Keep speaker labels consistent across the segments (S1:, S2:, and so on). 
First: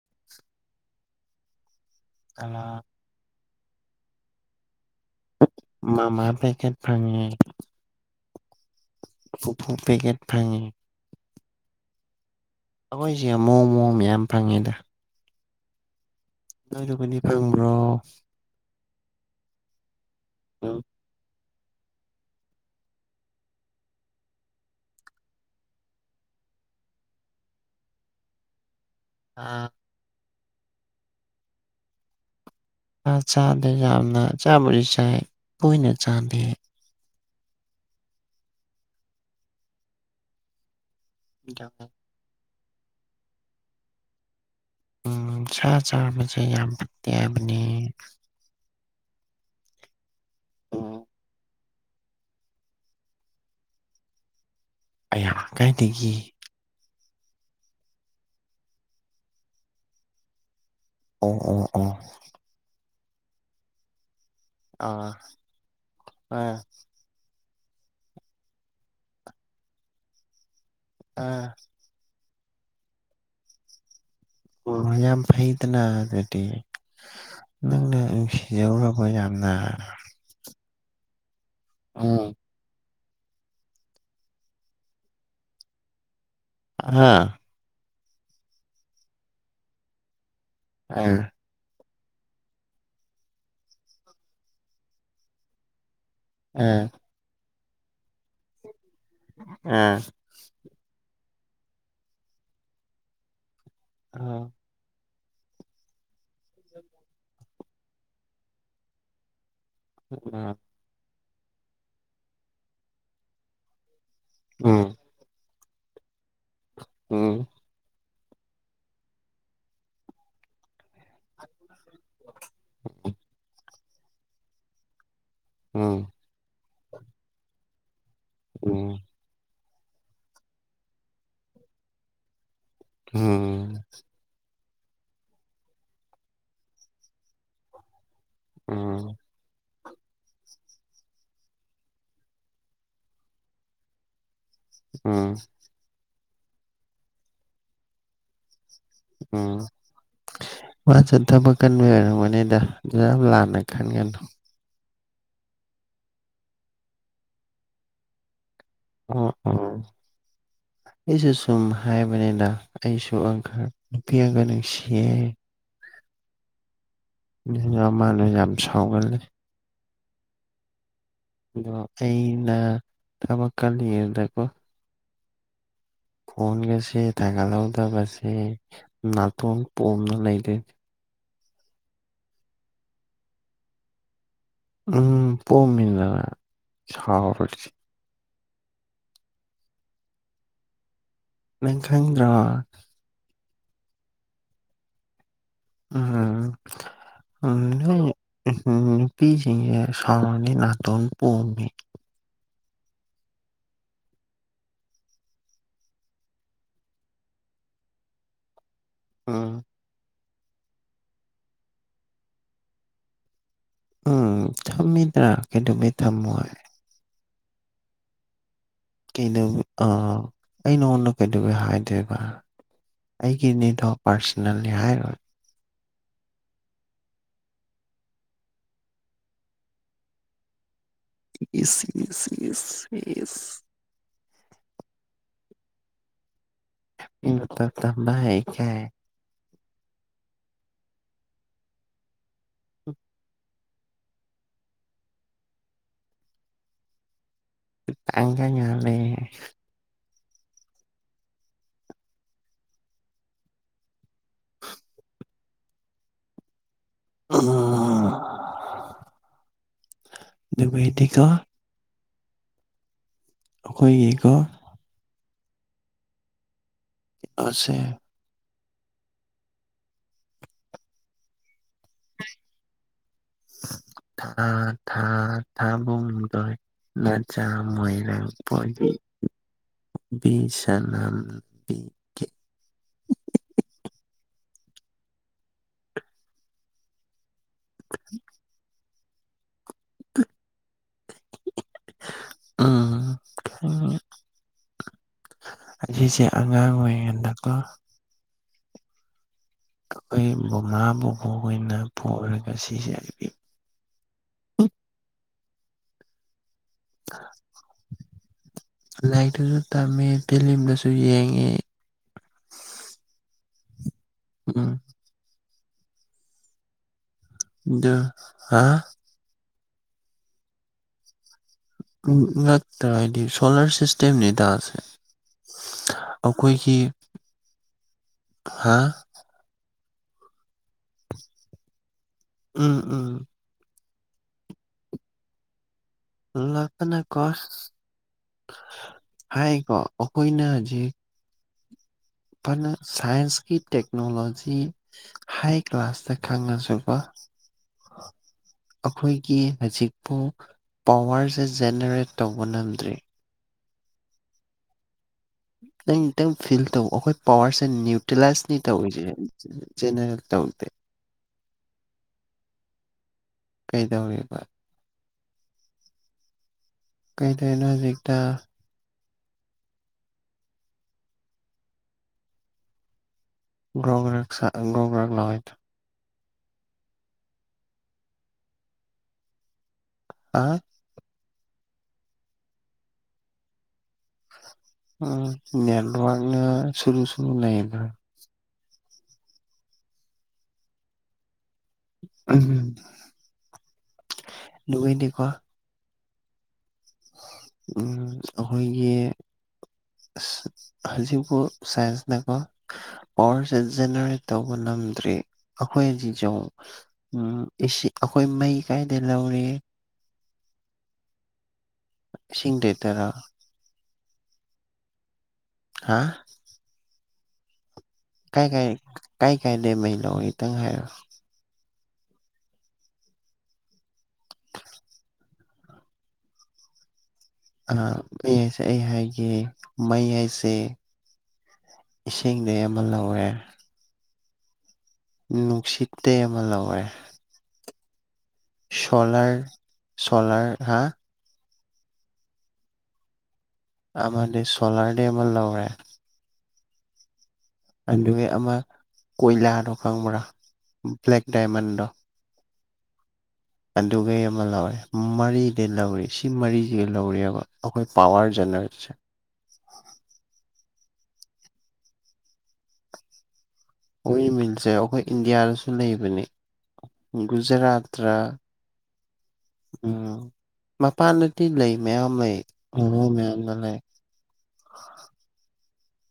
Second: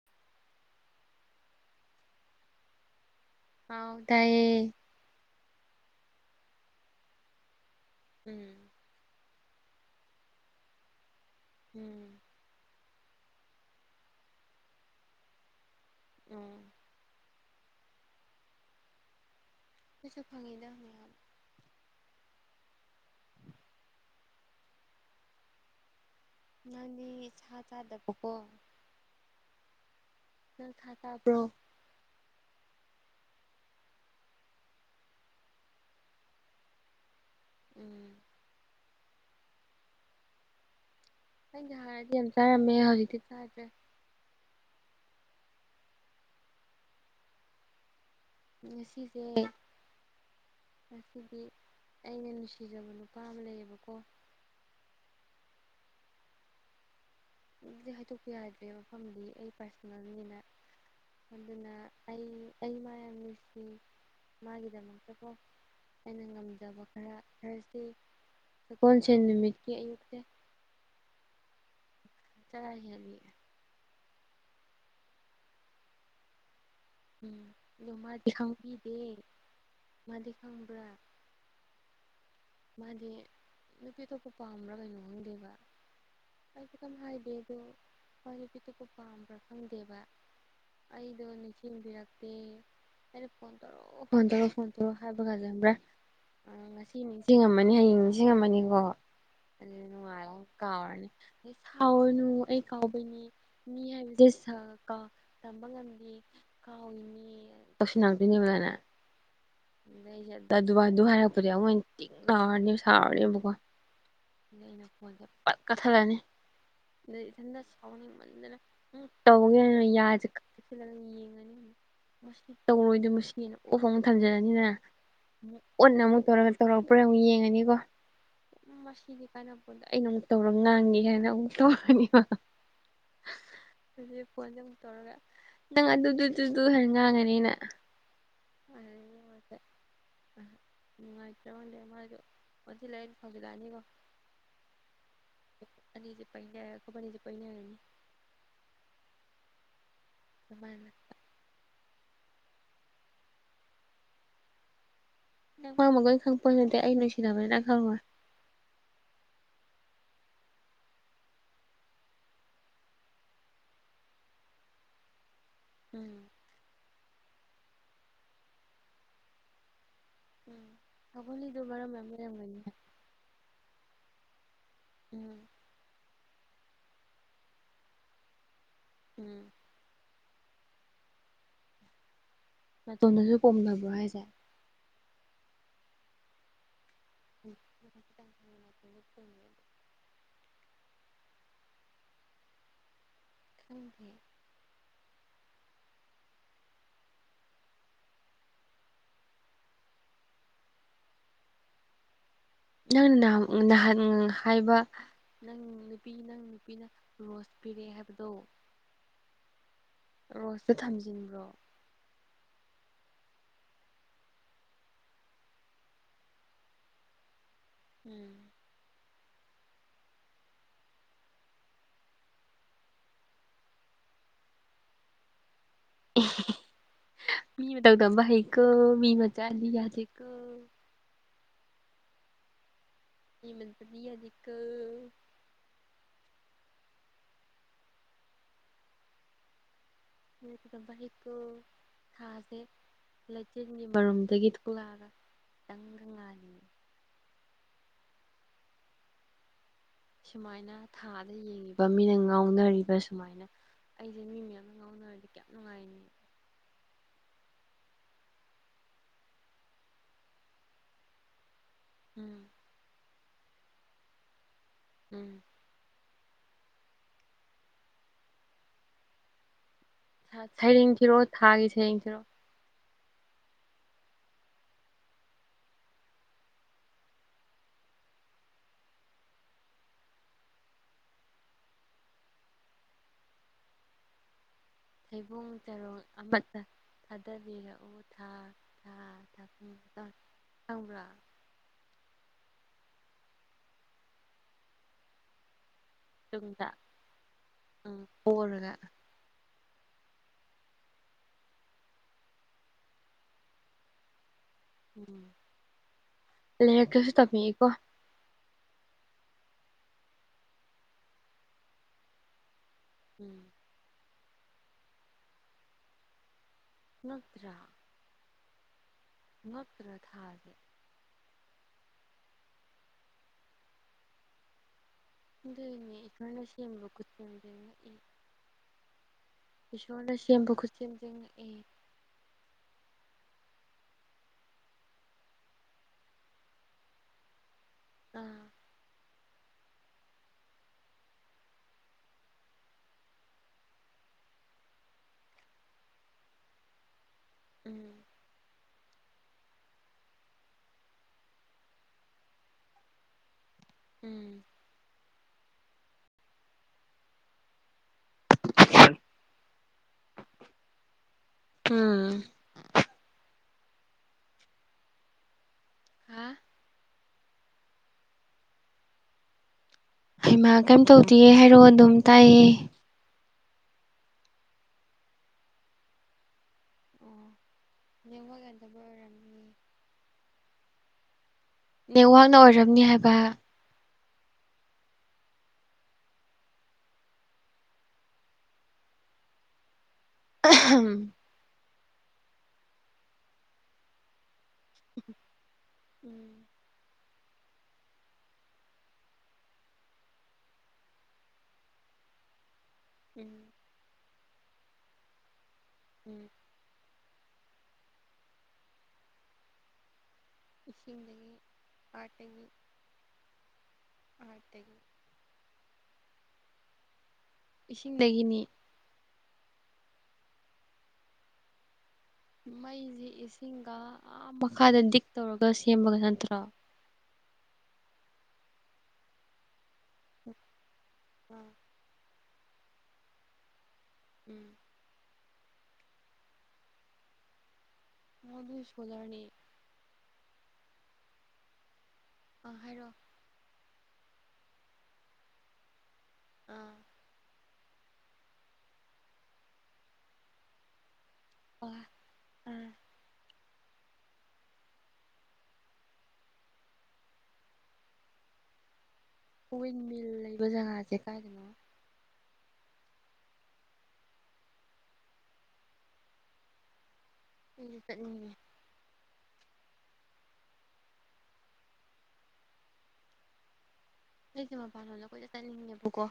S1: [unintelligible] ꯀꯅꯥ
S2: ꯍꯥꯎ ꯇꯥꯏꯌꯦ
S1: ꯃꯃꯥ ꯄꯦꯀꯦꯠ ꯐꯪꯉꯦ
S2: ꯎꯝ
S1: ꯄꯨꯄꯨ ꯄꯦꯀꯦꯠ ꯐꯪꯉꯦ
S2: ꯎꯝ
S1: ꯑꯩꯈꯣꯏꯁꯦ ꯃꯑꯣꯡ ꯃꯑꯣꯡꯅ‌ꯦ ꯃꯌꯥꯝ ꯐꯪꯉꯦꯗ
S2: ꯎꯝ
S1: ꯅꯣꯏꯗꯨꯒꯗꯤ ꯐꯪꯕ꯭ꯔꯣ
S2: ꯑꯩꯈꯣꯏꯁꯨ
S1: ꯅꯪ
S2: ꯅꯪꯗꯤ ꯁꯥ ꯆꯥꯗꯕꯀꯣ
S1: ꯑꯥ
S2: ꯅꯪ ꯁꯥ ꯆꯥꯕ꯭ꯔꯣ
S1: ꯑ ꯆꯥꯗꯦ ꯌꯥꯝꯅ ꯆꯥꯕꯨꯗꯤ ꯆꯥꯏ ꯇꯣꯏꯅ ꯆꯥꯗꯦ
S2: ꯎꯝ ꯑꯩꯩꯁꯨ ꯍꯥꯟꯅꯗꯤ ꯌꯥꯝ ꯆꯥꯔꯝꯃꯦ ꯍꯧꯖꯤꯛꯇꯤ ꯆꯥꯗ꯭ꯔꯦ
S1: ꯎꯝ ꯁꯥ ꯆꯥꯕꯁꯦ ꯌꯥꯝ ꯐꯠꯇꯦ ꯍꯥꯏꯕꯅꯦ
S2: ꯉꯁꯤꯁꯦ ꯉꯁꯤꯗꯤ ꯑꯩꯅ ꯅꯨꯡꯁꯤꯖꯕ ꯅꯨꯄꯥ ꯑꯃ ꯂꯩꯌꯦꯕꯀꯣ
S1: ꯑꯌꯥ ꯀꯥꯏꯗꯒꯤ
S2: ꯑꯗꯨꯗꯤ ꯍꯥꯏꯗꯣꯛꯄ ꯌꯥꯗ꯭ꯔꯦ ꯃꯐꯝꯗꯤ ꯑꯩ ꯄꯥꯔꯁꯅꯦꯜꯅꯤꯅ
S1: ꯑꯣ ꯑꯣ
S2: ꯑꯗꯨꯅ
S1: ꯑꯣ
S2: ꯑꯩ ꯑꯩ ꯃꯥ ꯌꯥꯝ ꯅꯨꯡꯁꯤ
S1: ꯑꯥ
S2: ꯃꯥꯒꯤꯗꯃꯛꯇꯀꯣ ꯑꯩꯅ
S1: ꯑꯥ
S2: ꯉꯝꯖꯕ ꯈꯔ ꯊꯥꯔꯁꯗꯦ ꯁꯒꯣꯜꯁꯦꯟ ꯅꯨꯃꯤꯠꯀꯤ ꯑꯌꯨꯛꯇ
S1: ꯑꯥ
S2: ꯆꯔꯥ ꯍꯦꯟꯂꯤ
S1: ꯑꯣ ꯌꯥꯝ ꯐꯩꯗꯅ ꯑꯗꯨꯗꯤ
S2: ꯎꯝ ꯑꯗꯣ
S1: ꯅꯪꯅ
S2: ꯃꯥꯗꯤ
S1: ꯅꯨꯡꯁꯤꯖꯔꯨꯔꯕꯣ
S2: ꯈꯪꯕꯤꯗꯦ
S1: ꯌꯥꯝꯅ
S2: ꯃꯥꯗꯤ ꯈꯪꯕ꯭ꯔ
S1: ꯑꯥ
S2: ꯃꯥꯗꯤ ꯅꯨꯄꯤ ꯑꯇꯣꯞꯄ ꯄꯥꯝꯕ꯭ꯔꯥ ꯀꯩꯅꯣ ꯈꯪꯗꯦꯕ ꯑꯩꯁꯨ ꯀꯩꯝ
S1: ꯑꯥ
S2: ꯍꯥꯏꯗꯦ ꯑꯗꯣ ꯃꯥ ꯅꯨꯄꯤ ꯑꯇꯣꯞꯄ ꯄꯥꯝꯕ꯭ꯔꯥ ꯈꯪꯗꯦꯕ
S1: ꯑꯥ
S2: ꯑꯩꯗꯣ ꯅꯤꯡꯁꯤꯡꯕꯤꯔꯛ ꯇꯦ ꯑꯩꯅ ꯐꯣꯟ ꯇꯧꯔꯛꯑꯣ ꯐꯣꯟ ꯇꯧꯔꯛꯑꯣ ꯐꯣꯟ ꯇꯧꯔꯛ ꯑꯣ ꯍꯥꯏꯕꯀꯥꯟꯗ ꯈꯪꯕ꯭ꯔꯥ ꯑ
S1: ꯑꯥ
S2: ꯉꯁꯤ ꯅꯤꯡꯁꯤꯡꯉꯝꯃꯅꯤ ꯍꯌꯦꯡ ꯅꯤꯡꯁꯤꯡꯉꯝꯃꯅꯤꯀꯣ ꯑꯗꯨꯗꯤ
S1: ꯑꯥ
S2: ꯅꯣꯡꯉꯥꯜꯂꯒ ꯀꯥꯎꯔꯅꯤ ꯑꯩ ꯁꯥꯎꯔꯅꯨ ꯑꯩ ꯀꯥꯎꯕꯩꯅꯤ ꯃꯤ ꯍꯥꯏꯕꯁꯦ
S1: ꯑꯥ
S2: ꯁꯥꯎ ꯀꯥꯎ ꯇꯝꯕ ꯉꯝꯗꯦ ꯀꯥꯎꯔꯤꯅꯦ ꯇꯧꯁꯟꯅꯔꯛꯇꯣꯏꯅꯦꯕ ꯗꯥꯏꯅ ꯑꯗꯨꯗꯩ ꯑꯩꯁ‌ꯦ ꯑꯗꯨ ꯍꯥꯏꯔꯛꯄꯗꯩ ꯑꯃꯨꯛ ꯍ‌ꯦꯟꯅ ꯇꯤꯡ ꯂꯥꯎꯔꯅꯦ ꯁꯥꯥꯎꯔꯅꯦꯕꯀꯣ ꯑꯗꯩ ꯑꯩꯅ ꯐꯣꯟꯁꯦ ꯄꯠ ꯀꯛꯊꯠꯂꯅꯤ ꯑꯗꯨꯗ ꯏꯊꯟꯇ ꯁꯥꯎ ꯅꯤꯡꯃꯟꯗꯅ ꯎ ꯇꯧꯒꯦꯅ ꯌꯥꯁꯦ ꯀꯛꯁꯤꯜꯂꯒ ꯌꯦꯡꯉꯅꯤ ꯃꯁꯤ ꯇꯧꯔꯣꯏꯗ ꯃꯁꯤꯅ ꯑꯣꯐ ꯑꯃꯨꯛ ꯊꯝꯖꯜꯂꯅꯤꯗꯅ ꯑꯃꯨꯛ ꯑꯣꯟ ꯑꯃꯨꯛ ꯇꯧꯔ ꯇꯧꯔꯛꯄ꯭ꯔꯥ ꯑꯃꯨꯛ ꯌꯦꯡꯉꯅꯤꯀꯣ ꯎꯝ ꯃꯁꯤꯗꯤ ꯀꯥꯟꯅꯄ‌ꯣꯟꯇꯦ ꯑꯩꯅ ꯑꯃꯨꯛ ꯇꯧꯔꯒ ꯉꯥꯡꯒꯦ ꯍꯥꯏꯅ ꯑꯃꯨꯛ ꯇꯧꯔꯅꯤꯕ
S1: ꯎꯝ
S2: ꯑꯗꯨ ꯐꯣꯟꯁꯦ ꯑꯃꯨꯛ ꯇꯧꯔꯒ ꯅꯪ ꯑꯗꯨꯗꯨꯗꯨꯗꯨ ꯍꯥꯏꯅ ꯉꯥꯡꯉꯅꯤꯅ
S1: ꯑꯥ
S2: [inaudible] ꯅꯨꯡꯉꯥꯏꯇ꯭ꯔꯉꯗꯦ ꯃꯥꯗꯣ ꯑꯣ ꯂꯩꯩꯅ ꯐꯧꯖꯤꯜꯂꯛꯑꯅꯤꯀꯣ
S1: ꯑꯥ
S2: ꯅꯤ ꯆ ꯄꯅꯕꯅꯤ ꯆ ꯄꯩꯅꯅꯅꯤ
S1: ꯎ
S2: ꯑꯗ ꯃꯥꯅ
S1: ꯃꯥꯁ ꯊꯕꯛ ꯀꯟꯕꯔ ꯃꯅꯤꯗ ꯌꯥ ꯂꯅ ꯈꯟꯒꯅ
S2: ꯅꯪ ꯈꯋꯥ ꯃꯈꯒꯣꯏ ꯈꯪꯛꯄ ꯅꯠꯇꯦ ꯑꯩ ꯅꯨꯡꯁꯤꯅꯕꯅꯤꯅꯪ ꯈꯪꯔꯣꯏ
S1: ꯑꯣ ꯑꯣ ꯑꯩꯁꯨ ꯁꯨꯝ ꯍꯥꯏꯕꯅꯦꯗ ꯑꯩꯁꯨ ꯑꯪꯀ ꯅꯨꯄꯤ ꯑꯪꯀ ꯅꯨꯡꯁꯤꯌꯦ
S2: ꯎꯝ
S1: ꯑꯅ ꯃꯥꯅ ꯌꯥꯝ ꯁꯥꯎꯒꯜꯂꯤ
S2: ꯎꯝ ꯊꯧꯒꯜꯂꯤꯗꯣ
S1: ꯑꯗꯣ
S2: ꯃꯔꯝ ꯌꯥꯝ
S1: ꯑꯩꯅ
S2: ꯂꯩꯔꯝꯒꯅꯤ
S1: ꯊꯕꯛꯀ ꯍꯦꯔꯗꯀꯣ
S2: ꯎꯝ
S1: ꯐꯣꯟꯒꯁꯦ ꯊꯥꯡꯒꯠꯍꯧꯗꯕꯁꯦ
S2: ꯎꯝ
S1: ꯅꯥꯇꯣꯟ ꯄꯣꯝꯅ ꯂꯩꯗꯣꯏꯅꯦ
S2: ꯃꯇꯣꯝꯗꯁꯨ ꯀꯣꯝꯕ꯭ꯔꯣ ꯍꯥꯏꯁꯦ
S1: ꯎꯝ ꯄꯣꯝꯃꯤꯗꯅ ꯁꯥꯎꯔꯣꯏꯁꯤ ꯅꯈꯪꯗ꯭ꯔ
S2: ꯑꯗꯨꯨꯡꯗꯤ
S1: ꯎꯝ ꯑ ꯎ ꯅꯨ ꯄ ꯁꯅꯤ ꯅꯅꯥꯇꯣꯟ ꯄꯃꯤ
S2: ꯅꯪꯅ ꯅꯍ ꯍꯥꯏꯕ ꯅꯪ ꯅꯨꯄꯤ ꯅ ꯅꯨꯄꯤꯅ ꯔꯣꯁ ꯄꯤꯔꯛꯑꯦ ꯍꯥꯏꯕꯗꯣ
S1: ꯎꯝ
S2: ꯔꯣꯁꯇ ꯊꯝꯖꯤꯟꯕ꯭ꯔꯣ
S1: ꯎꯝ ꯊꯝꯃꯦꯗ꯭ꯔ ꯀꯦꯗꯕꯨ ꯊꯝꯃ
S2: ꯎꯝ
S1: ꯀꯩꯗ ꯑꯥ ꯑꯩ ꯅꯉꯣꯟꯗ ꯀꯩꯗꯧꯋꯤ ꯍꯥꯏꯗꯣꯏꯕ ꯑꯩꯒꯤꯅꯤꯗꯣ ꯄꯥꯔꯁꯣꯅꯦꯜꯂꯤ ꯍꯥꯏꯔꯣꯏ
S2: ꯃꯤ ꯃ ꯇ ꯑꯣꯗꯕ ꯍ ꯀ ꯃꯤ ꯃꯆꯥ ꯂꯤ ꯌꯥꯗ ꯀ
S1: ꯏꯁꯤ ꯏ ꯏ
S2: ꯍ ꯃꯄꯕꯤ ꯑꯗꯤꯀ
S1: ꯎ ꯇ ꯊꯝꯕ ꯍ ꯀ
S2: ꯀꯩꯅꯕ ꯍꯛꯇꯣ ꯊꯥꯁꯦ ꯂꯥꯏꯛ ꯆꯤꯟꯒꯤ ꯃꯔꯨꯝꯗꯒꯤ ꯊꯣꯛꯂꯛꯑꯒ ꯈꯤꯇꯪꯗꯪ ꯂꯥꯜꯂꯤꯅꯤ
S1: ꯇꯥꯡꯒ ꯌꯥꯂꯦ
S2: ꯁꯨꯃꯥꯏꯅ ꯊꯥꯗ ꯌꯦꯡꯉꯤꯕ ꯃꯤꯅ ꯉꯥꯎꯅꯔꯤꯕ ꯁꯨꯃꯥꯏꯅ ꯑꯩꯁꯦ ꯃꯤ ꯃꯌꯥꯝꯅ ꯉꯥꯎꯅꯔꯗꯤ ꯀꯌꯥ
S1: ꯑ ꯃꯦꯗꯤꯀꯥ
S2: ꯎꯝ
S1: ꯑꯩꯈꯣꯏꯒꯤꯀꯣ
S2: ꯎꯝ
S1: ꯁꯦ
S2: ꯁꯩꯔꯦꯡ ꯊꯤꯔꯣꯑꯣ ꯊꯥꯒꯤ ꯁꯩꯔꯦꯡ ꯊꯤꯔꯣꯑꯣ
S1: ꯊ ꯊꯥ ꯊꯥꯕ ꯇ ꯅ ꯆ ꯃꯣꯏꯔ ꯕꯤ ꯁꯅꯥꯝꯕꯤ
S2: ꯍꯩꯕꯨꯡ ꯆꯔꯣꯡ ꯑꯃꯇ ꯊꯥꯗꯕꯤꯔꯛꯎ ꯊꯥ [unintelligible] ꯈꯪꯕ꯭ꯔꯥ
S1: ꯎꯝ ꯑꯁꯤꯁꯦ
S2: ꯇꯨꯡꯗ
S1: ꯑꯉꯥꯡ ꯑꯣꯏꯔꯤꯉꯩꯗꯀꯣ
S2: ꯎꯝ ꯑꯣꯔꯒ
S1: ꯑꯩꯈꯣꯏ ꯃꯃꯥ ꯕꯣꯛ ꯈꯣꯏꯅ ꯄꯛꯣꯔꯒ ꯁꯤꯈꯤ ꯍꯥꯏꯕꯤ
S2: ꯎ ꯂꯥꯏꯔꯤꯛꯀꯁꯨ ꯇꯥꯛꯄꯤꯒꯦꯀꯣ
S1: ꯂꯥꯏꯛꯇꯁꯨ ꯇꯝꯃꯦ ꯐꯤꯂꯤꯝꯗꯁꯨ ꯌꯦꯡꯉꯤ
S2: ꯎꯝ
S1: ꯎꯝ
S2: ꯉꯛꯇ꯭ꯔꯥ
S1: ꯗꯨ ꯍꯥ
S2: ꯉꯛꯇ꯭ꯔ ꯊꯥꯥꯁꯦ
S1: ꯎꯝ ꯉꯥꯛꯇ꯭ꯔ ꯍꯥꯏꯗꯤ ꯁꯣꯂꯔ ꯁꯤꯁꯇꯦꯝꯅꯤ ꯁꯦ
S2: ꯑꯗꯨꯅꯦ ꯀꯃꯥꯏꯅ ꯁꯦꯝꯕ ꯈꯨꯠꯁꯦꯝꯅꯣ ꯉꯛꯑꯦ
S1: ꯍꯥ
S2: ꯏꯁꯣꯔꯅ ꯁꯦꯝꯕ ꯈꯨꯠꯁꯦꯝꯁꯤꯉꯛꯏ
S1: ꯎꯝ ꯎꯝ ꯉꯛꯄꯅ ꯀꯣꯁ
S2: ꯑꯥ
S1: ꯍꯥꯏꯀꯣ ꯑꯩꯈꯣꯏꯅ ꯖꯤꯛ ꯐꯅ ꯁꯥꯏꯟꯁꯀꯤ ꯇꯦꯛꯅꯣꯂꯣꯖꯤ ꯍꯥꯏ ꯀ꯭ꯂꯥꯁꯇ ꯈꯪꯉꯁꯨꯀꯣ
S2: ꯎꯝ
S1: ꯑꯩꯈꯣꯏꯒꯤ ꯍꯧꯖꯤꯛꯄꯨ ꯄꯋꯥꯔꯁꯦ ꯖꯦꯅꯦꯔꯦꯠ ꯇꯧꯕ ꯉꯝꯗ꯭ꯔꯤ
S2: ꯎꯝ
S1: ꯇꯪ ꯈꯤꯇꯪ ꯐꯤꯜ ꯇꯧ ꯑꯩꯈꯣꯏ ꯄꯋꯥꯔꯁꯦ ꯅ꯭ꯌꯨꯇ꯭ꯔꯤꯂꯥꯏꯁ
S2: ꯎꯝ
S1: [unintelligible] ꯀꯩꯗꯧꯔꯤꯕ
S2: ꯍꯥꯥ
S1: ꯀꯩꯗꯣꯔꯤꯅꯣ ꯍꯧꯖꯤꯛꯇ
S2: ꯍꯩꯃꯥ ꯀꯩꯝ ꯇꯧꯗꯦ ꯍꯥꯏꯔꯑꯣ ꯑꯗꯨꯝ ꯇꯥꯏꯑꯦ
S1: [unintelligible]
S2: ꯑꯣ ꯅꯦꯠꯋꯛꯌꯗꯕ ꯑꯣꯏꯔꯝꯅꯤ
S1: ꯍꯥ
S2: ꯅꯦꯠꯋꯥꯡꯅ ꯑꯣꯏꯔꯝꯅꯤ ꯍꯥꯏꯕ
S1: ꯎꯝ ꯅꯦꯠꯋꯥꯔꯛꯅ ꯁꯨꯔꯨ ꯁꯨꯔꯨ ꯅꯩꯕ꯭ꯔꯥ
S2: ꯑꯍꯝ
S1: ꯎꯝ ꯂꯨꯋꯤꯅꯦꯀꯣ
S2: ꯎꯝ
S1: ꯎꯝ ꯑꯩꯈꯣꯏꯒꯤ ꯍꯧꯖꯤꯕꯨ ꯁꯥꯏꯟꯁꯅꯀꯣ
S2: ꯎꯝ
S1: ꯄꯋꯥꯔꯁꯦ ꯖꯦꯅꯦꯔꯦꯠ ꯇꯧꯕ ꯅꯝꯗ꯭ꯔꯤ
S2: ꯎꯝ
S1: ꯑꯩꯈꯣꯏꯖꯤꯖꯧ ꯎꯝ ꯑꯦꯁꯤ- ꯑꯩꯈꯣꯏ ꯃꯩ ꯀꯥꯏꯗ ꯂꯧꯔꯤ
S2: ꯏꯁꯤꯡꯗꯒꯤ
S1: ꯏꯁꯤꯡꯗꯒꯤ ꯗꯥꯔꯥ
S2: ꯑꯔꯠꯇꯒꯤ
S1: ꯍꯥ
S2: ꯏꯁꯤꯡꯗꯒꯤ
S1: ꯀꯥꯏ ꯀꯥꯏ ꯀꯥꯏ ꯀꯥꯏꯗꯦ ꯃꯩꯩꯅꯣ ꯈꯤꯇꯪ ꯍꯥꯏꯔ
S2: ꯃꯩꯁꯤꯦ ꯏꯁꯤꯡꯒ ꯃꯈꯥꯗ ꯗꯤꯛ ꯇꯧꯔꯒ ꯁꯦꯝꯕꯒ ꯅꯠꯇ꯭ꯔꯣ
S1: ꯑ ꯑꯩ ꯍꯥꯏꯁꯦ ꯑꯩ ꯍꯥꯏꯒꯦ ꯃꯩ ꯍꯥꯏꯁꯦ
S2: ꯑꯥ
S1: ꯏꯁꯤꯡꯗꯒꯤ ꯑꯃ ꯂꯧꯔꯦ
S2: ꯎꯝ
S1: ꯅꯨꯡꯁꯤꯠꯇ ꯑꯃ ꯂꯧꯔꯦ
S2: ꯑꯣ ꯑꯗꯨ ꯁꯣꯂꯔꯅꯤ
S1: ꯁꯣꯂꯔ ꯁꯣꯂꯔ ꯍꯥ
S2: ꯑꯥ ꯍꯥꯏꯔꯛꯑꯣ
S1: ꯑꯗꯤ ꯁꯣꯂꯔꯗꯤ ꯑꯃ ꯂꯧꯔꯦ
S2: ꯑꯥ
S1: ꯑꯗꯨꯒꯤ ꯑꯃ ꯀꯣꯏꯂꯥꯗꯣ ꯈꯪꯕ꯭ꯔꯥ ꯕ꯭ꯂꯦꯛ
S2: ꯑꯥ
S1: ꯗꯥꯏꯃꯟꯗꯣ
S2: ꯑꯥ
S1: ꯑꯗꯨꯩ ꯑꯃ ꯂꯧꯔꯦ ꯃꯔꯤꯗꯩ ꯂꯧꯔꯤ ꯁꯤ ꯃꯔꯤꯁꯤꯒ ꯂꯧꯔꯤꯑꯕ ꯑꯩꯈꯣꯏ ꯄꯋꯥꯔ ꯖꯦꯅꯦꯔꯦꯠꯁꯦ
S2: ꯀꯋꯤꯟ ꯃꯤꯜ ꯂꯩꯕ ꯖꯒꯥꯁꯦ ꯀꯥꯏꯗꯅꯣ
S1: ꯑꯣꯏꯜ ꯃꯤꯜꯁꯦ ꯑꯩꯈꯣꯏ ꯏꯟꯗꯤꯌꯥꯗꯁꯨ ꯂꯩꯕꯅꯤ
S2: ꯑꯩꯁꯦ
S1: ꯨꯖꯔꯥꯠ ꯔ
S2: ꯆꯠꯅꯤꯡꯉꯦ
S1: ꯎꯝ ꯃꯄꯥꯟꯗꯗꯤ ꯂꯩ ꯃꯌꯥꯝ ꯂꯩ ꯃꯌꯥꯝꯅ ꯂꯩ
S2: ꯑꯩꯁꯦ ꯃꯄꯥꯟ ꯂꯣꯗ ꯀꯣꯏꯅ ꯆꯠꯅꯤꯡꯉꯦꯕꯀꯣ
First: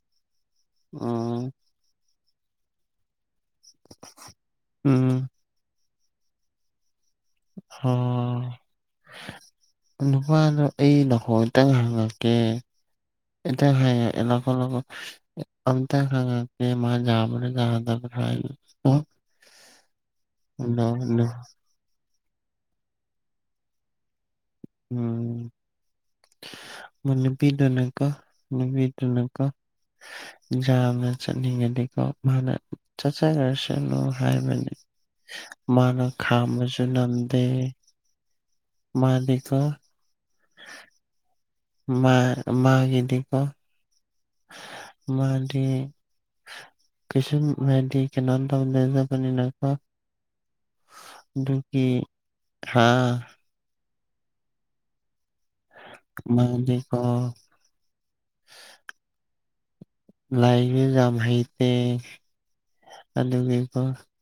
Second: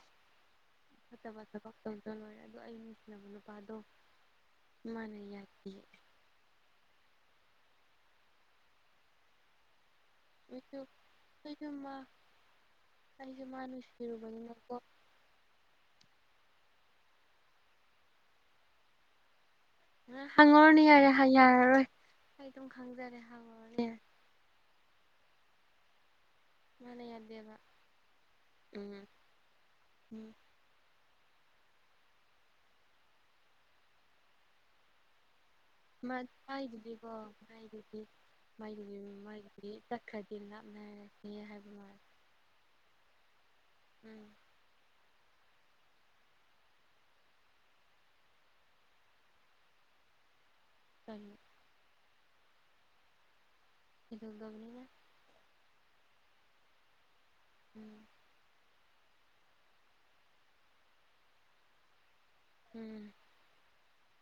S2: ꯐꯖ ꯐ
S1: ꯎꯝ
S2: ꯐꯠꯇꯕ ꯇꯧꯗ ꯂꯣꯏꯔꯦ ꯑꯗꯣ ꯑꯩ ꯅꯨꯡꯁꯤꯅꯕ ꯅꯨꯄꯥꯗꯣꯃꯥꯟꯅ
S1: ꯎꯝ
S2: ꯌꯥꯗꯦ
S1: ꯑꯣ ꯅꯨꯄꯥꯗꯣ
S2: ꯑꯩꯁꯨ
S1: ꯑꯩ
S2: ꯑꯩꯁꯨ
S1: ꯅꯈꯣꯡꯇꯪ
S2: ꯃꯥ
S1: ꯍꯪꯉꯛꯀꯦ
S2: ꯑꯩꯁꯨ ꯃꯥ
S1: ꯑꯦꯇ ꯍꯌꯦ
S2: ꯅꯨꯡꯁꯤꯔꯨꯕꯅꯤꯅꯀꯣ
S1: ꯂꯧ ꯑꯝꯇ ꯈꯉꯦ ꯃꯥ ꯌꯥꯕ ꯌꯥꯗꯔ
S2: ꯍꯪꯉꯨꯔꯅꯦ ꯌꯥꯔꯦ
S1: ꯅꯣ
S2: ꯌꯥꯔꯔꯣꯏ ꯑꯩ ꯑꯗꯨꯝ ꯈꯪꯖꯔꯦ ꯍꯪꯉꯨꯔꯅꯦ ꯌꯥꯔꯦ
S1: ꯎꯝ
S2: ꯃꯥꯅ ꯌꯥꯗꯦꯕ
S1: ꯃꯅꯕꯤꯗꯅꯀ
S2: ꯎꯝ
S1: ꯃꯅꯕꯤꯗꯅꯀ
S2: ꯎꯝ
S1: ꯌꯥꯝꯅ ꯆꯠꯅꯤꯡꯉꯗꯤꯀꯣ ꯃꯥꯅ ꯆꯠꯆꯈ꯭ꯔꯁꯅꯨ ꯍꯥꯏꯕꯅꯤ ꯍ
S2: ꯊꯒꯤꯗꯤꯀꯣ ꯃꯒꯤꯗꯤ ꯃꯥꯒꯤꯗꯤ
S1: ꯃꯥꯗꯤꯀꯣ
S2: ꯃꯥꯒꯤꯗꯤ ꯆꯛꯈ꯭ꯔꯗꯤ ꯂꯥꯞꯅꯔꯅꯤ ꯍꯥꯏꯕ ꯃꯥꯦ
S1: ꯃꯥ ꯃꯥꯒꯤꯤꯗꯤꯀ
S2: ꯎꯝ
S1: ꯃꯥꯗꯤ ꯀꯩꯁ ꯃꯗꯤ ꯀꯅꯥꯗꯅꯤ ꯅꯀ
S2: ꯆꯝ
S1: ꯑꯗꯨꯒꯤ ꯍꯥꯥ
S2: ꯁꯤꯗꯕꯅ
S1: ꯃꯗꯤꯀꯣ
S2: ꯎꯝ
S1: ꯂꯥꯏꯖꯝ ꯍꯥꯏꯩ
S2: ꯎꯝ
S1: ꯀꯒꯕ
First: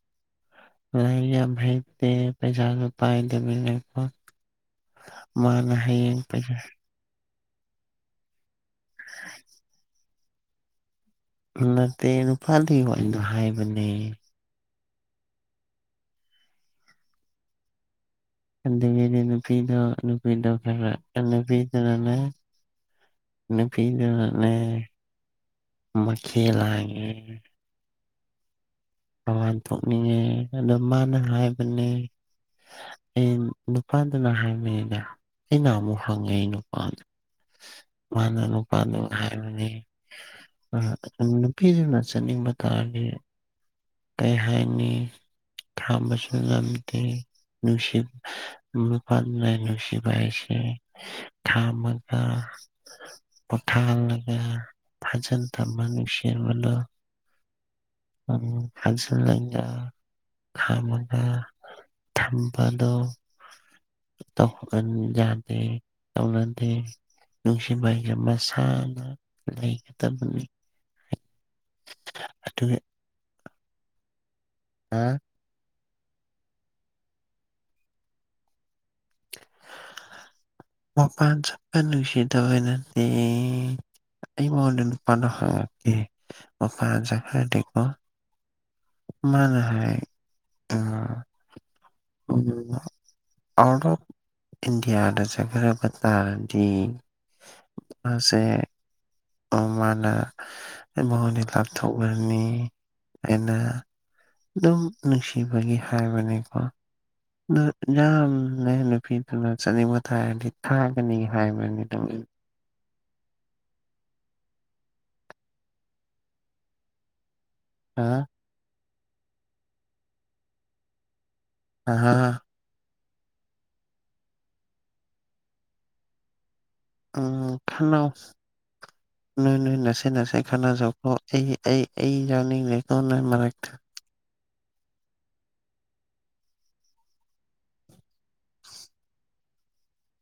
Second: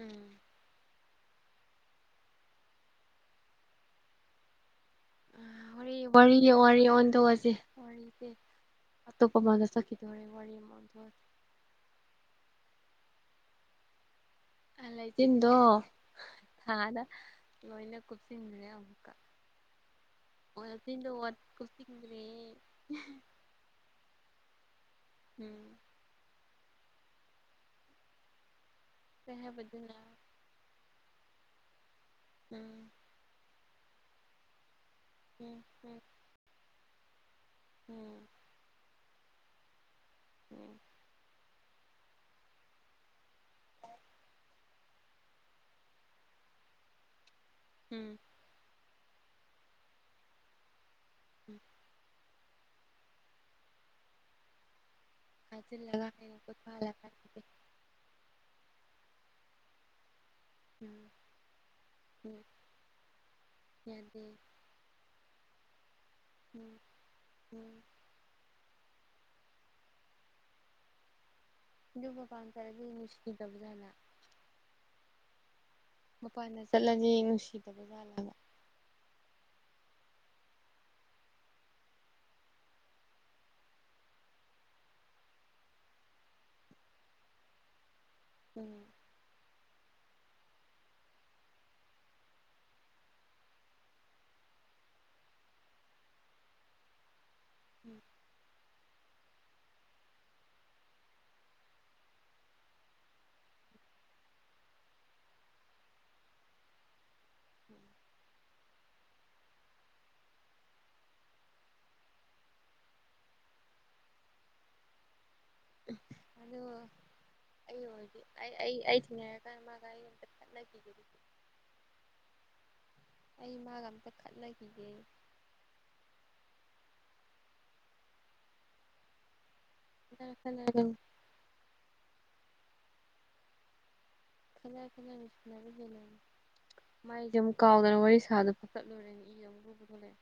S2: ꯎꯝ
S1: ꯌꯥꯝꯦꯖ ꯄꯖ ꯔꯨꯄꯥ ꯂꯩꯃꯤꯅꯦꯣ
S2: ꯋꯥꯔꯤ ꯋꯥꯔꯤꯒꯤ
S1: ꯄꯩꯁꯥ
S2: ꯋꯥꯔꯤ ꯑꯣꯟꯊꯣꯛꯑꯁꯤꯦ ꯋꯥꯔꯤꯦ ꯑꯇꯣꯞꯄ ꯃꯅ ꯁ ꯀꯤꯗꯧꯔꯦ ꯋꯥꯔꯤ ꯑꯣꯟꯊꯣꯛꯑꯁꯦ
S1: ꯅꯠꯇꯦ ꯅꯨꯄꯥꯗꯨ ꯋꯥꯔꯤꯗꯣ ꯍꯥꯏꯕꯅꯦ
S2: ꯂꯩꯆꯤꯟꯗꯣ ꯍꯥꯟꯅ ꯂꯣꯏꯅ ꯀꯨꯞ
S1: ꯑꯗꯤ ꯅꯨꯄꯤꯗ ꯅꯨꯄꯤꯗ ꯈꯔ
S2: ꯂꯩꯆꯤꯟꯗꯣ
S1: ꯅꯨꯄꯤꯗꯅꯅꯦ
S2: ꯀꯨꯞꯁꯤꯟꯈ꯭ꯔꯦ
S1: ꯐꯤꯗꯅꯦ
S2: ꯎꯝ
S1: ꯃꯈꯦꯜ ꯂꯥꯡꯉꯦ
S2: ꯀꯩ
S1: ꯃꯃꯥꯟ
S2: ꯍꯥꯏꯕꯗꯨꯅ
S1: ꯊꯣꯛꯅꯤꯡꯉꯦ ꯑꯗꯣ ꯃꯥꯅ ꯍꯥꯏꯕꯅꯦ
S2: ꯎꯝ
S1: ꯑꯩ ꯅꯨꯄꯥꯗꯨꯅ ꯍꯥꯏꯕꯅꯤꯗ
S2: ꯎꯝ
S1: ꯑꯩꯅ
S2: ꯎꯝ
S1: ꯑꯃꯨꯛ ꯍꯪꯉꯦ ꯑꯩ ꯅꯨꯄꯥꯗ
S2: ꯎꯝ
S1: ꯃꯥꯅ ꯅꯨꯄꯥꯅꯨ ꯍꯥꯏꯕꯅꯤ
S2: ꯎꯝ
S1: ꯑ ꯄꯤꯗꯨꯅ ꯆꯠꯅꯤꯡꯕ ꯇꯥꯔꯒ ꯀꯩ ꯍꯥꯏꯅꯤ ꯈꯥꯝꯕꯁꯨ ꯉꯝꯗꯦ ꯅꯨꯡꯁꯤꯠ
S2: ꯎꯝ
S1: ꯅꯨ ꯐ ꯂꯅꯨꯡꯁꯤꯕꯥꯏꯁꯦ
S2: ꯎꯝ
S1: ꯊꯃ ꯄꯣꯊꯥꯂꯒ ꯐꯥꯖꯜ ꯊꯝꯕ
S2: ꯍꯥꯖꯤꯜꯂꯒ ꯍꯌꯦꯡ
S1: ꯅꯨꯡꯁꯤꯕꯗꯣ
S2: ꯐꯥꯜꯂꯒ
S1: ꯎꯝ ꯐꯁꯨ
S2: ꯎꯝ
S1: ꯈꯥꯃꯗ
S2: ꯎꯝ
S1: ꯊꯝꯕꯗꯣ
S2: ꯌꯥꯗꯦ
S1: ꯇꯧ ꯦ ꯇꯧꯅꯥꯗꯤꯦ
S2: ꯎꯝ
S1: ꯅꯨꯡꯁꯤ
S2: ꯎꯝ
S1: ꯍꯥꯏ ꯃꯁꯥꯅ ꯂꯩꯒꯗꯕꯅꯤ
S2: ꯑꯗꯨ ꯃ
S1: ꯑꯗꯨꯒ
S2: ꯄꯥꯝꯖꯔꯗꯤ ꯏꯁꯤꯇꯤꯗ ꯖꯥꯠꯅ
S1: ꯍꯥ
S2: ꯃꯄꯥꯟꯗ ꯆꯠꯂꯁ ꯅꯨꯡꯁꯤꯗꯕ ꯖꯥꯠꯂꯥ
S1: ꯃꯄꯥꯟ ꯆꯄ ꯅꯨꯡꯁꯤꯗꯕ ꯅꯗꯤ ꯑꯩ ꯃ ꯄꯗ ꯃ ꯄꯥꯖ ꯀꯀ
S2: ꯎꯝ
S1: ꯃꯥꯅ ꯍꯥꯏ ꯍ ꯑꯥꯎꯠ ꯑꯣꯐ ꯏꯟꯗꯤꯌꯥꯗ ꯆꯠꯈꯕ ꯇꯥꯔꯗꯤ
S2: ꯎꯝ
S1: ꯑꯁꯦ ꯃꯥꯅ ꯃꯉꯣꯟꯗꯤ ꯂꯥꯞꯊꯣꯛꯅꯅꯤ ꯍꯥꯏꯅ ꯑꯗꯨꯝ ꯅꯨꯡꯁꯤꯕꯒꯤ ꯍꯥꯏꯕꯅꯤꯀꯣ ꯑꯗꯨ ꯌꯥꯝꯅ ꯅꯨꯄꯤꯗꯨꯅ ꯆꯥꯅꯤꯡꯕ ꯊꯥꯔꯗꯤ ꯊꯥꯒꯅꯤ ꯍꯥꯏꯕꯅꯤ ꯑꯗꯨꯃꯤ
S2: ꯑꯗ
S1: ꯍꯥ
S2: ꯑꯩ ꯑꯩ ꯑꯩ ꯊꯦꯡꯅꯔꯀꯥꯟ ꯃꯥꯒ ꯑꯩꯇ ꯆꯠꯅꯈꯤ
S1: ꯍ ꯍ
S2: ꯑꯩ ꯃꯥꯒ ꯑꯝꯇ ꯈꯠꯅꯈꯤꯒꯦ
S1: ꯎ ꯈꯥꯟꯅꯕ ꯅꯣꯏ ꯅꯣꯏ ꯅꯁꯦ
S2: ꯈꯠꯅꯔ
S1: ꯅꯁꯦ
S2: ꯈꯠꯅꯔꯒ
S1: ꯈꯅꯥꯖꯧꯈ꯭ꯂꯣ ꯑꯩ ꯑꯩ ꯑꯩ ꯌꯥꯎꯅꯤꯡꯅꯦꯦ ꯀꯣꯟꯅ ꯃꯔꯛꯇ
S2: ꯀꯩꯅ ꯀꯩꯅꯁꯅꯕꯤꯅ ꯃꯥꯏꯁꯝ ꯀꯥꯎꯗꯅ ꯋꯥꯔꯤ ꯁꯥꯗꯨ ꯐꯥꯀꯠꯂꯨꯔꯦꯅꯦ ꯏ ꯑꯃꯨꯛ ꯂꯨꯕ ꯊꯣꯛꯂꯛꯑꯦ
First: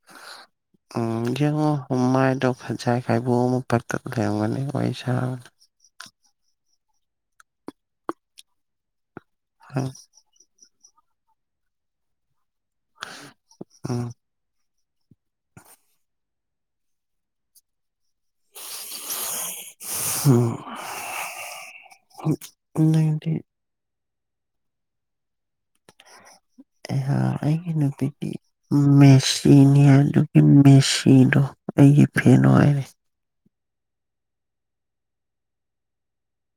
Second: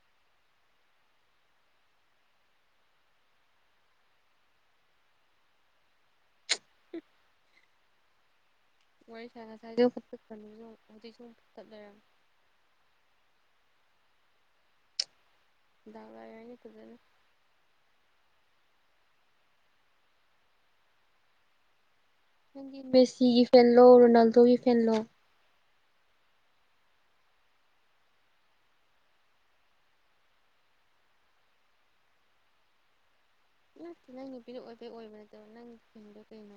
S1: [inaudible] ꯎꯝ ꯌꯦꯡꯉꯣ ꯍꯨꯃꯥꯏꯗꯧ ꯐꯖꯥꯏ ꯈꯥꯏꯕꯣꯛ ꯑꯃ ꯄꯇꯠ ꯂꯩꯔꯝꯒꯅꯤ ꯋꯥꯔꯤ ꯁꯥ
S2: ꯋꯥꯔꯤ ꯁ ꯉ ꯁꯥꯏꯅꯤꯁꯨ ꯍꯧꯖꯤꯛ ꯁ ꯇꯠ ꯂꯩꯔꯝꯃꯦ
S1: ꯎꯝ ꯑ
S2: ꯗꯥꯒꯥꯏꯅꯤ ꯐꯖꯅ
S1: ꯎꯝ
S2: ꯅꯪꯒꯤ
S1: ꯅꯪꯗꯤ
S2: ꯃꯦꯁꯤꯒꯤ ꯐꯦꯟꯂꯣ ꯔꯣꯅꯥꯜꯗꯣꯒꯤ ꯐꯦꯟꯂꯣ
S1: ꯑꯩꯍ ꯑꯩꯒꯤ ꯅꯨꯄꯤꯗꯤ ꯃꯦꯁꯤꯅꯤ ꯑꯗꯨꯒꯤ ꯃꯦꯁꯤꯗꯣ ꯑꯩꯒꯤ ꯐꯦꯟꯣ ꯍꯥꯏꯔꯦ
S2: ꯅ ꯅꯪꯒꯤ ꯄꯤꯔꯛꯕꯩ ꯑꯣꯏꯕ ꯅꯠꯇꯕ ꯅꯪꯒꯤ ꯀꯩꯅꯣꯗꯣ ꯀꯩꯅꯣ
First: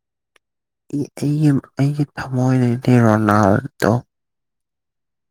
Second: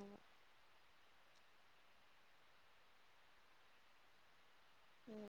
S1: ꯑꯩꯒꯤ ꯑꯩꯒꯤ ꯊꯃꯣꯏꯗꯗꯤ ꯔꯣꯅꯥꯜꯗꯣ
S2: ꯎꯝ